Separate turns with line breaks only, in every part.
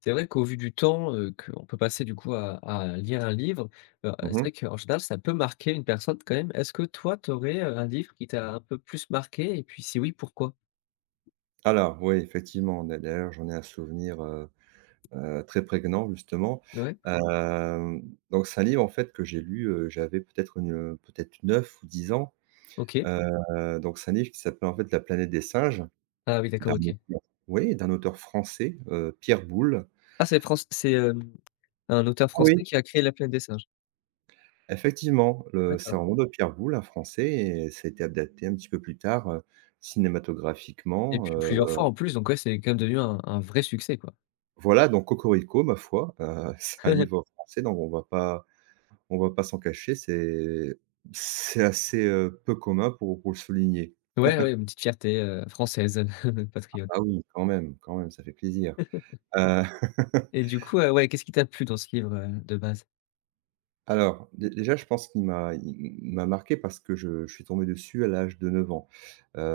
C'est vrai qu'au vu du temps, qu'on peut passer du coup à lire un livre, c'est
Mmh.
vrai qu'en général ça peut marquer une personne quand même. Est-ce que toi tu aurais, un livre qui t'a un peu plus marqué et puis si oui, pourquoi?
Alors oui, effectivement, d'ailleurs, j'en ai un souvenir, très prégnant justement.
Ouais,
Hem, donc c'est un livre en fait que j'ai lu, j'avais peut-être 9 ou 10 ans.
OK.
Donc c'est un livre qui s'appelle en fait La Planète des singes
Ah oui,
d'un
d'accord, OK.
auteur oui, d'un auteur français, Pierre Boulle.
Ah, c'est, un auteur
Ah oui?
français qui a créé La Planète des Singes?
Effectivement, le c'est un
D'accord.
roman de Pierre Boulle, un français, et ça a été adapté un petit peu plus tard,
Et
cinématographiquement,
puis plusieurs fois en plus, donc ouais, c'est quand même devenu un vrai succès, quoi.
voilà, donc cocorico ma foi, c'est un livre français, donc on va pas, on va pas s'en cacher, c'est assez, peu commun pour le souligner.
Ouais, ouais, une petite fierté, française, patriote.
Ah oui, quand même, ça fait plaisir. Heu,
Et du coup, ouais, qu'est-ce qui t'a plu dans ce livre, de base?
alors, dé déjà, je pense qu'il m'a marqué parce que je suis tombé dessus à l'âge de 9 ans.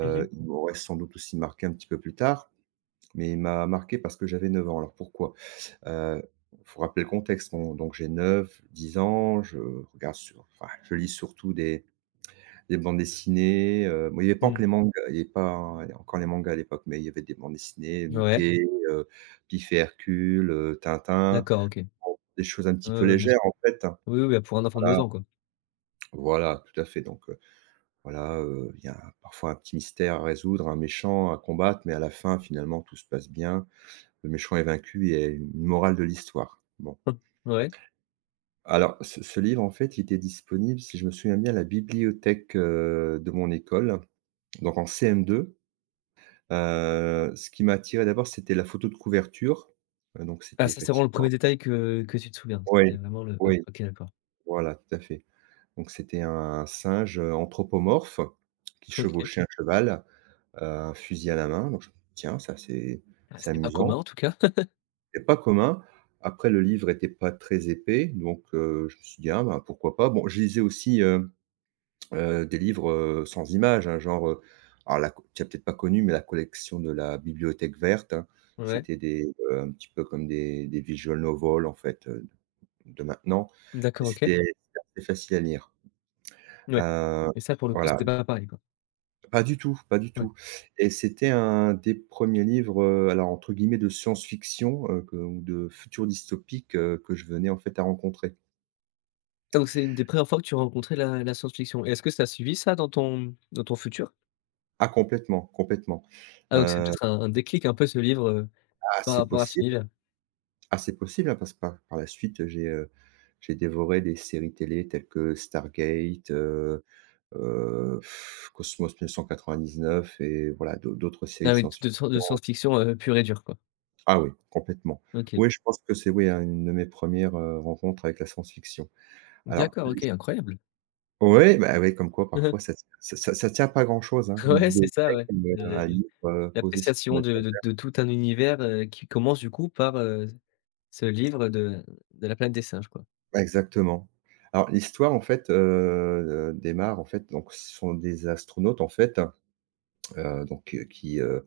Mmh mh.
Il m'aurait sans doute aussi marqué un petit peu plus tard, mais il m'a marqué parce que j'avais 9 ans. Alors pourquoi? Heu, Faut rappeler le contexte. On Donc j'ai 9, 10 ans, je regarde sur enfin, je lis surtout des des bandes dessinées, bon, il n'y avait pas que
Mmh.
les mangas, il y avait pas encore les mangas à l'époque, mais il y avait des bandes dessinées,
Ouais,
Mickey, Pif et Hercule, Tintin,
d'accord, OK.
des choses un petit
Ouais,
peu
ouais, bien sûr.
légères, en fait, hein.
Oui, oui, bah, pour un enfant de deux
Voilà,
ans, quoi.
voilà, tout à fait. Voilà, il y a parfois un petit mystère à résoudre, un méchant à combattre, mais à la fin, finalement, tout se passe bien. Le méchant est vaincu et il y a une morale de l'histoire. Bon,
Hein. Ouais.
alors ce livre, en fait, il était disponible, si je me souviens bien, à la bibliothèque, de mon école, donc en CM2. Ce qui m'a attiré d'abord, c'était la photo de couverture, donc
Ah,
c'était
ça, c'est vraiment le premier
effectivement.
détail que tu te souviens? C'était
Oui,
vraiment le Ouais,
oui.
OK, d'accord.
Voilà, tout à fait. Donc c'était un singe, anthropomorphe, qui
OK.
chevauchait un cheval, un fusil à la main. Donc je me dis: «Tiens, ça,
Ah,
c'est
c'est pas commun,
amusant».
en tout cas.
C'est pas commun. Après, le livre était pas très épais, je me suis dit: «Ah, ben, pourquoi pas?» Bon, je lisais aussi, des livres, sans images, hein, genre, alors la co tu as peut-être pas connu, mais la collection de la Bibliothèque Verte, hein,
Ouais.
c'était des, un petit peu comme des visual novels en fait, de maintenant, mais
D'accord, OK.
c'était assez facile à lire.
Ouais,
Heu,
et ça, pour le coup,
voilà,
c'était pas pareil, quoi.
pas du tout, pas du
Ouais.
tout. Et c'était un des premiers livres, alors entre guillemets «de science-fiction», que ou de futur dystopique, que je venais en fait à rencontrer.
Ah, donc c'est une des premières fois que tu rencontrais la science-fiction, et est-ce que ça a suivi ça dans ton futur?
Ah, complètement, complètement.
Ah, donc c'est
Heu, ah
peut-être un déclic un peu, ce livre, par
c'est
rapport à cet
possible.
univers?
Ah, c'est possible, hein, parce que par la suite, j'ai dévoré des séries télé telles que Stargate, heu, Cosmos 1999, et voilà, d'autres séries
Ah
de
oui,
science.
de science-fiction, pure et dure, quoi.
Ah oui, complètement.
OK.
Oui, je pense que c'est, oui, hein, une de mes premières res rencontres avec la science-fiction. Alors
D'accord,
oui,
OK, incroyable.
bah, oui, comme quoi parfois ça ça ça ça tient pas à grand chose, hein,
Mmh mh.
une
Ouais, c'est ça,
bibliothèque,
ouais. Le
un livre, posé sur son
L'appréciation
alta
de tout un univers, qui commence du coup par, ce livre de La Planète des Singes, quoi.
exactement. Alors l'histoire en fait, démarre en fait. Donc ce sont des astronautes en fait, donc,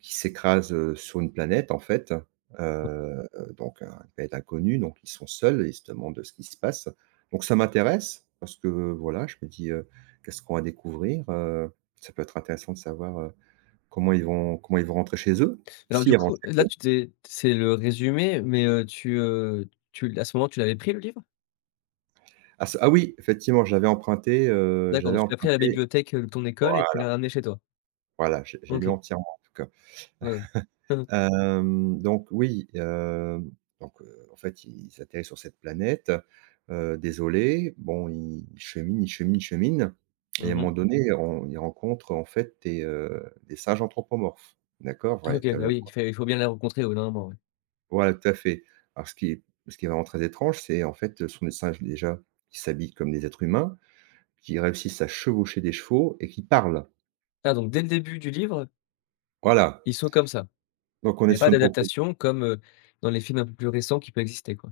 qui s'écrase, sur une planète en fait, heu, donc un une planète inconnue. Donc ils sont seuls, ils se demandent ce qui se passe. Donc ça m'intéresse parce que, voilà, je me dis: «Qu'est-ce qu'on va découvrir?» Ça peut être intéressant de savoir, comment ils vont rentrer chez eux,
Alors du
s'ils
coup,
rentrent
là,
chez eux.
tu t'es c'est le résumé, mais, tu à ce moment tu l'avais pris, le livre?
Ah ce ah Oui, effectivement, j'avais emprunté, heu,
D'accord,
j'avais
donc tu l'as pris à la
emprunté
bibliothèque, de ton école et tu
Voilà,
l'as ramené chez toi?
voilà, j'ai lu
OK,
entièrement en tout cas.
ouais, ouais.
Donc oui, donc, en fait, ils atterrissent sur cette planète, désolés. Bon, ils cheminent, ils cheminent, ils cheminent, et à un
Mmh. Mmh.
moment donné, on ils rencontrent, en fait, des singes anthropomorphes, d'accord?
OK, bah
Véritablement.
oui, il faut bien les rencontrer au bout d'un moment, ouais.
Voilà, tout à fait. Alors ce qui est vraiment très étrange, c'est, en fait, ce sont des singes, déjà, qui s'habillent comme des êtres humains, qui réussissent à chevaucher des chevaux et qui parlent.
Ah, donc dès le début du livre,
Voilà,
ils sont comme ça?
donc on
Il
est
y a pas
sur une proposition.
d'adaptation comme, dans les films un peu plus récents qui peut exister, quoi?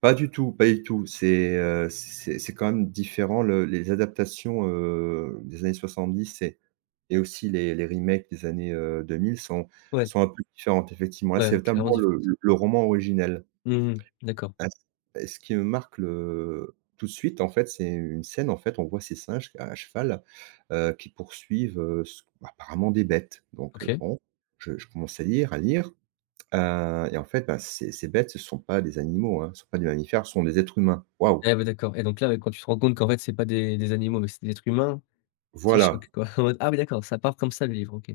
Pas du tout, pas du tout. C'est quand même différent, le les adaptations, des années 70 et aussi les remakes des années, 2000,
Ouais,
sont un peu différentes effectivement. Là, c'est
ouais, clairement
notamment
différente.
le roman originel.
Mmh. D'accord.
Ah c Ce qui me marque le tout de suite, en fait, c'est une scène, en fait, on voit ces singes à cheval, qui poursuivent, s apparemment des bêtes. Donc,
OK.
bon, je commence à lire, et en fait, bah, ces bêtes, ce ne sont pas des animaux, hein, ce ne sont pas des mammifères, ce sont des êtres humains. Waouh!
Eh beh, d'accord, et donc là, ouais, quand tu te rends compte qu'en fait, c'est pas des animaux, mais c'est des êtres humains, petit
Voilà,
choc, quoi. En mode: «Ah oui, d'accord, ça part comme ça le livre, OK».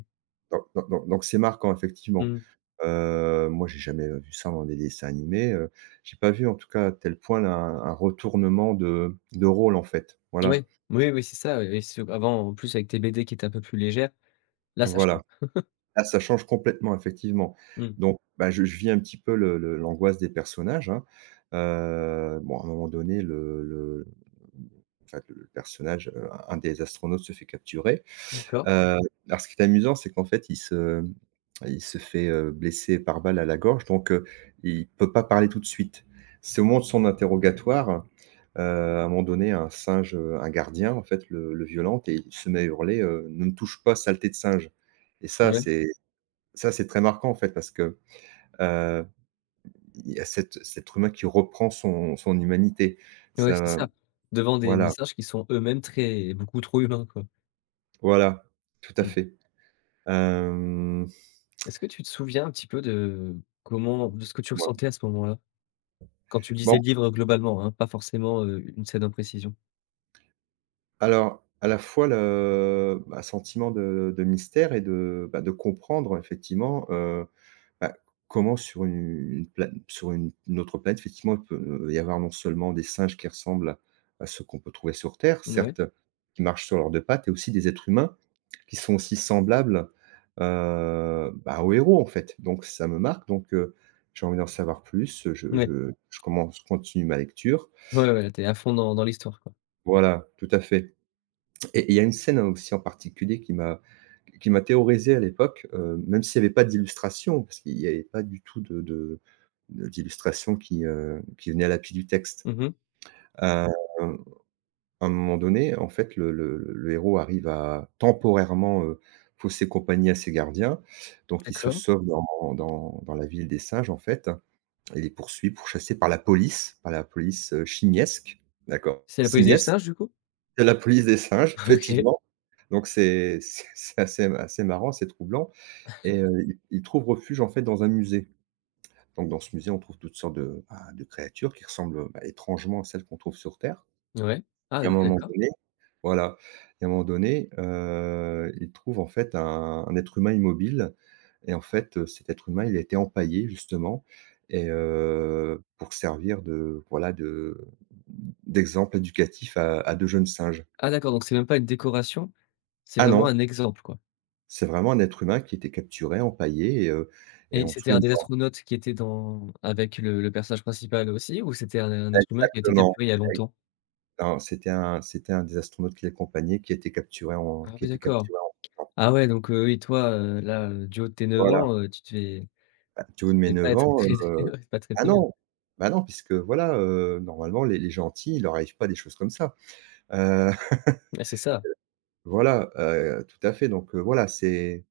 donc c'est marquant effectivement.
Mmh.
Moi, j'ai jamais vu ça dans des dessins animés, j'ai pas vu en tout cas à tel point là un retournement de rôle en fait. Voilà,
Ouais, oui, oui, c'est ça, ouais, et sur avant, en plus avec tes BD qui étaient un peu plus légères, là, ça change.
voilà. Là, ça change complètement effectivement.
Mmh.
Donc bah, je vis un petit peu le l'angoisse des personnages, hein. Bon, à un moment donné, le en fait, le personnage, un des astronautes, se fait capturer.
D'accord.
Heu, alors ce qui est amusant, c'est qu'en fait, il se fait, blesser par balle à la gorge, il peut pas parler tout de suite. C'est au moment de son interrogatoire, à un moment donné, un singe, un gardien, en fait, le violente, et il se met à hurler: «Ne me touche pas, saleté de singe!» Et ça,
Ouais,
c'est, très marquant, en fait, parce que, heu, il y a cet humain qui reprend son humanité.
ouais, c'est
Ça
ça. Devant des
Voilà,
messages qui sont eux-mêmes très beaucoup trop humains, quoi.
voilà, tout à
Mmh.
fait. Hem,
Est-ce que tu te souviens un petit peu de comment, de ce que tu
ouais.
ressentais à ce moment-là? Quand tu
Bah,
lisais le livre, globalement, hein, pas forcément, une scène en précision?
alors, à la fois le bah, sentiment de mystère et de, bah, de comprendre effectivement, bah, comment, sur une autre planète, effectivement, il peut y avoir non seulement des singes qui ressemblent à ceux qu'on peut trouver sur Terre,
Mouais.
certes, qui marchent sur leurs 2 pattes, et aussi des êtres humains qui sont aussi semblables, bah, aux héros en fait. Donc ça me marque. J'ai envie d'en savoir plus,
Ouais.
je continue ma lecture.
Ouais, ouais, t'es à fond dans l'histoire, quoi.
Voilà, tout à fait. Et il y a une scène aussi en particulier qui m'a terrorisé à l'époque, même s'il n'y avait pas d'illustration, parce qu'il n'y avait pas du tout de d'illustration qui venait à l'appui du texte.
Mmh.
Heu, à un moment donné, en fait, le héros arrive à temporairement, fausser compagnie à ses gardiens. Donc il se
D'accord.
sauve dans la ville des singes, en fait. Il est poursuivi, pourchassé par la police, chimiesque, d'accord,
C'est la police des singes,
simiesque,
du coup?
c'est la police des singes,
OK.
effectivement. Donc c'est c'est assez marrant, c'est troublant, il trouve refuge, en fait, dans un musée. Donc dans ce musée, on trouve toutes sortes de, bah, de créatures qui ressemblent, bah, étrangement à celles qu'on trouve sur terre.
Ouais. Ah,
et à
OK,
un moment
d'accord.
donné voilà et à un moment donné, il trouve, en fait, un être humain immobile, et en fait, cet être humain, il a été empaillé justement, pour servir de, voilà, de d'exemple éducatif à de jeunes singes.
Ah, d'accord, donc c'est même pas une décoration, c'est
Ah
vraiment un
non!
exemple, quoi.
C'est vraiment un être humain qui était capturé, empaillé , et
Et
on
c'était
trouve
un
une
des astronautes qui était dans avec le personnage principal aussi, ou c'était un être humain qui a été
exactement.
capturé il y a longtemps?
Non, c'était un des astronautes qui l'accompagnait,
Ah
qui
oui,
était
d'accord.
capturé en
Ah ouais, donc oui, toi, là, du haut de tes 9
voilà.
ans, tu devais
Bah, tu vois,
tu
de mes
devais pas
9
être
ans,
très, très ouais, pas très,
ah
très bien.
non! Bah, non, puisque voilà, normalement les gentils, il leur arrive pas des choses comme ça. Heu,
Ouais, c'est ça.
voilà, Tout à fait. Donc voilà, c'est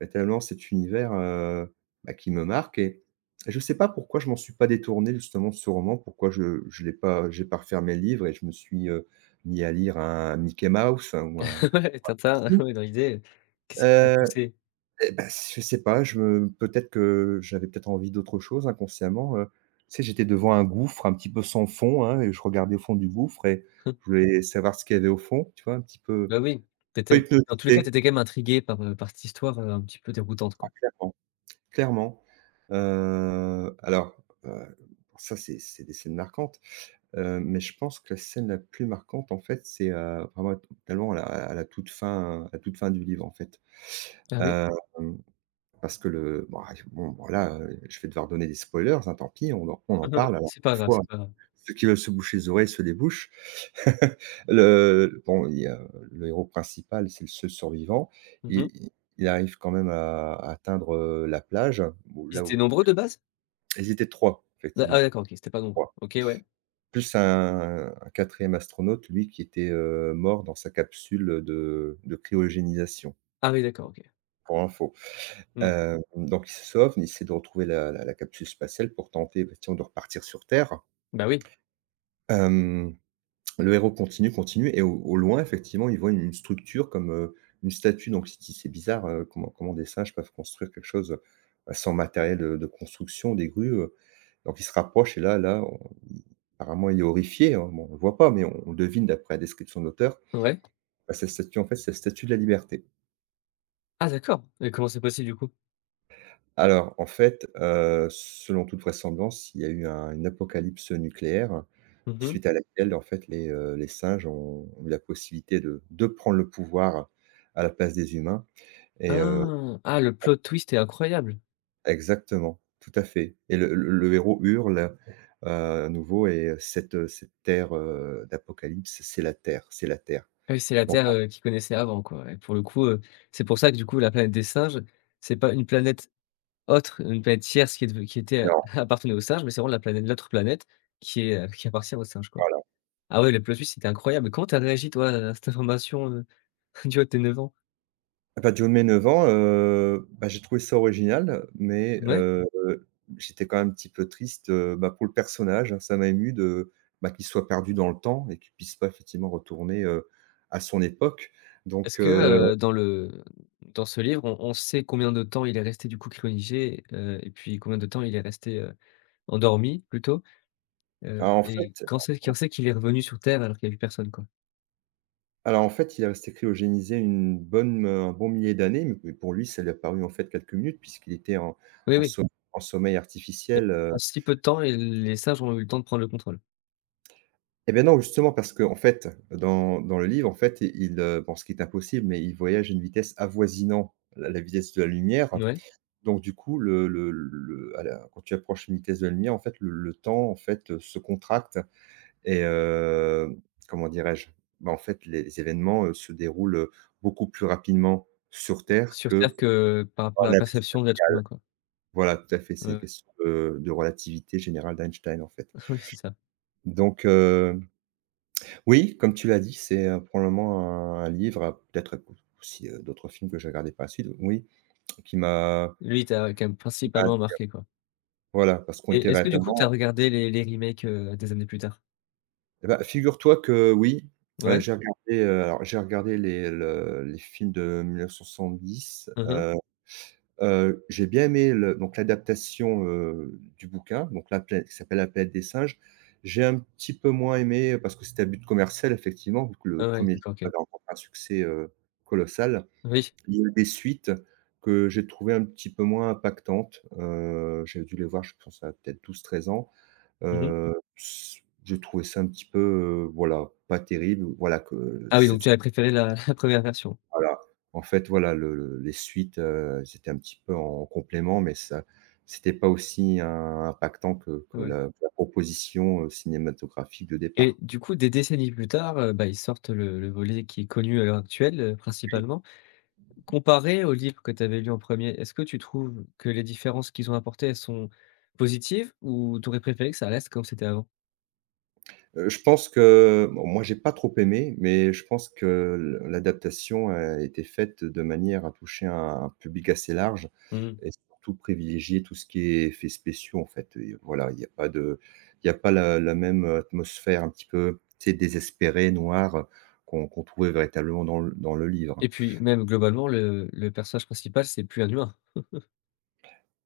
Et tellement cet univers, bah, qui me marque, et je ne sais pas pourquoi je m'en suis pas détourné justement de ce roman, pourquoi je l'ai pas j'ai pas refermé le livre et je me suis, mis à lire un Mickey Mouse, hein, ou un
Ouais, Tintin, ouais, dans l'idée, qu'est-ce qui t'a
heu
poussé?
bah, je sais pas, je me peut-être que j'avais peut-être envie d'autre chose inconsciemment. Tu sais, j'étais devant un gouffre un petit peu sans fond, hein, et je regardais au fond du gouffre, et je voulais savoir ce qu'il y avait au fond, tu vois? Un petit peu,
Bah oui, tu
pas
étais dans tous les cas, tu
hypnotisé,
étais quand même intrigué par cette histoire, un petit peu déroutante, quoi.
clairement. Clairement. heu, alors, heu, Ça c'est des scènes marquantes, mais je pense que la scène la plus marquante, en fait, c'est, vraiment totalement à la toute fin, à la toute fin du livre, en fait.
Ah oui?
Hem, Parce que bon, voilà, je vais devoir donner des spoilers, hein, tant pis, on en parle alors
C'est pas grave,
parfois
c'est pas grave.
ceux qui veulent se boucher les oreilles se les bouchent. Le Bon, il y a le héros principal, c'est le seul survivant.
Mmh mh.
Il arrive quand même à atteindre, la plage, où
Ils
là
étaient
où
nombreux de base?
ils étaient 3,
D Ah,
effectivement,
d'accord, OK, ils étaient pas nombreux.
trois.
OK, ouais.
Plus un 4e astronaute, lui, qui était, mort dans sa capsule, de cryogénisation,
Ah oui, d'accord, OK.
pour info.
Mmh.
Donc ils se sauvent, ils essaient de retrouver la capsule spatiale pour tenter, bah, tiens, de repartir sur Terre.
Bah oui,
Hem Le héros continue, continue et au au loin, effectivement, il voit une structure comme, une statue. Donc il dit : « C'est bizarre, comment des singes peuvent construire quelque chose, bah, sans matériel, de construction, des grues, heu ? » Donc il se rapproche et on apparemment il est horrifié, hein. Bon, on ne le voit pas, mais on devine d'après la description de l'auteur,
ouais.
bah, cette statue, en fait, c'est la statue de la Liberté.
Ah, d'accord, et comment c'est possible, du coup?
Alors, en fait, selon toute vraisemblance, il y a eu un une apocalypse nucléaire,
Mmh mh.
suite à laquelle, en fait, les singes ont ont eu la possibilité de prendre le pouvoir à la place des humains et heu
Ah! Ah, le plot twist est incroyable!
exactement, tout à fait et le héros hurle, heu, à nouveau et cette terre, d'apocalypse, c'est la Terre, c'est la Terre.
Ah oui, c'est la
Donc
Terre, qu'ils connaissaient avant, quoi, et pour le coup, c'est pour ça que, du coup, la planète des singes, c'est pas une planète autre, une planète tierce qui est dev qui était
voilà.
appartenait aux singes, mais c'est vraiment la planète l'autre planète qui est, qui appartient aux singes, quoi. Ah ouais, le plot-twist, c'était incroyable. Comment tu as réagi, toi, à cette information, du haut de tes 9 ans?
Ah bah, John Ménevent, bah, j'ai trouvé ça original, mais
Ouais.
j'étais quand même un petit peu triste, bah, pour le personnage, hein. Ça m'a ému de, bah, qu'il soit perdu dans le temps et qu'il puisse pas effectivement retourner, à son époque.
Est-ce
Donc
que,
heu,
dans ce livre, on sait combien de temps il est resté, du coup, cryonisé, et puis combien de temps il est resté, endormi plutôt? Heu
alors en
et
fait
quand c'est qu'il est revenu sur Terre alors qu'il y avait personne, quoi?
alors en fait, il restait cryogénisé une bonne, un bon millier d'années, mais pour lui, ça lui a paru en fait quelques minutes puisqu'il était
Oui,
en
oui.
so en sommeil artificiel.
En si peu de temps, et les sages ont eu le temps de prendre le contrôle.
Eh bien non, justement parce que en fait, dans le livre, en fait, bon, ce qui est impossible, mais il voyage à une vitesse avoisinant la vitesse de la lumière.
Ouais,
Donc du coup, le à la quand tu approches une vitesse de la lumière, en fait, le temps, en fait, se contracte et heu, comment dirais-je? Bah, en fait, les événements, se déroulent, beaucoup plus rapidement sur terre
sur
que
Terre, que par rapport
par
à
la
la
navette
perception de l'être
spatiale.
humain, quoi.
Voilà, tout à fait, c'est
Ouais,
une
ouais.
question de relativité générale d'Einstein, en fait.
Oui, c'est ça.
Donc euh, Oui, comme tu l'as dit, c'est, probablement un livre, à peut-être aussi, d'autres films que j'ai regardés par la suite, oui, qui m'a
Lui, il t'a quand même
bah,
principalement marqué, quoi.
voilà, parce qu'on était
Et est-ce que du coup, tu as
vêtements
regardé les remakes, des années plus tard?
et bah, figure-toi que oui,
Ouais.
j'ai regardé, alors j'ai regardé les films de 1970.
Mmh.
J'ai bien aimé le donc l'adaptation, du bouquin, donc la planète qui s'appelle La Planète des singes. J'ai un petit peu moins aimé, parce que c'était à but commercial effectivement, vu que le
Ah ouais,
premier er film
d'accord, OK.
avait rencontré un succès, colossal.
Oui.
Il y a des suites que j'ai trouvées un petit peu moins impactantes, j'ai dû les voir, je pense à peut-être 12, 13 ans,
Mmh.
s j'ai trouvé ça un petit peu, voilà, pas terrible, voilà que
Ah oui, donc
cette
tu avais préféré la la 1re version?
voilà, en fait, voilà le les suites, elles un petit peu en complément, mais ça c'était pas aussi im impactant que
Ouais.
la la proposition, cinématographique de
Et
départ.
du coup, des décennies plus tard, bah, ils sortent le volet qui est connu à l'heure actuelle, principalement. Comparé au livre que tu avais lu en premier, est-ce que tu trouves que les différences qu'ils ont apportées, elles sont positives, ou tu aurais préféré que ça reste comme c'était avant?
Je pense que bon, moi, j'ai pas trop aimé, mais je pense que l'adaptation a été faite de manière à toucher un public assez large
Mmh
et surtout privilégier tout ce qui est effets spéciaux, en fait et voilà, il y a pas de il y a pas la même atmosphère un petit peu, tu sais, désespérée, noire, qu'on qu'on trouvait véritablement dans le livre.
et puis même globalement, le personnage principal, c'est plus un humain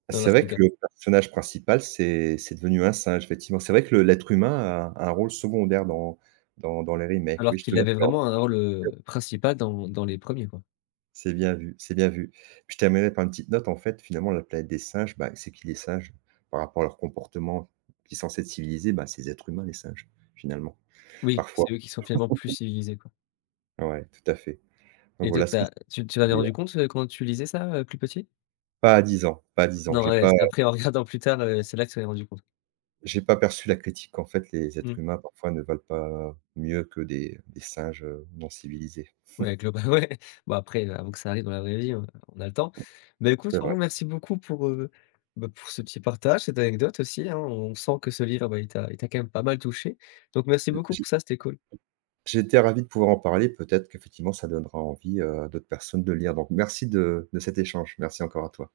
dans la
C'est vrai que
saga,
le personnage principal, c'est devenu un singe, effectivement. C'est vrai que le l'être humain a a un rôle secondaire dans dans les remakes,
alors
oui, je te
qu'il avait
l'accorde.
vraiment un rôle principal dans les premiers, quoi.
C'est bien vu, c'est bien vu. Puis je terminerai par une petite note, en fait, finalement, la planète des singes, bah, c'est qui les singes? Par rapport à leur comportement qui est censé être civilisé, bah, c'est les êtres humains, les singes, finalement,
Oui,
parfois.
c'est eux qui sont finalement plus civilisés, quoi.
Ouais, tout à fait. Donc
Et toi,
voilà ce que
tu
je
tu tu t'en es
peux dire.
rendu compte, quand tu lisais ça, plus petit?
Pas à 10 ans, pas à 10 ans.
Non, ouais, c'est après en regardant plus tard, c'est là que tu t'en es rendu compte.
J'ai pas perçu la critique qu'en fait les
Mmh.
êtres humains parfois ne valent pas mieux que des singes, non civilisés.
Ouais, globa ouais. Bon après, avant que ça arrive dans la vraie vie, on a le temps. Bah, écoute,
C'est vrai.
franchement, merci beaucoup pour, bah, pour ce petit partage, cette anecdote aussi, hein. On sent que ce livre, bah, il t'a quand même pas mal touché. Donc merci beaucoup
J'ai
pour ça, c'était cool.
J'étais ravi de pouvoir en parler, peut-être qu'effectivement ça donnera envie, à d'autres personnes de lire. Donc merci de cet échange. Merci encore à toi.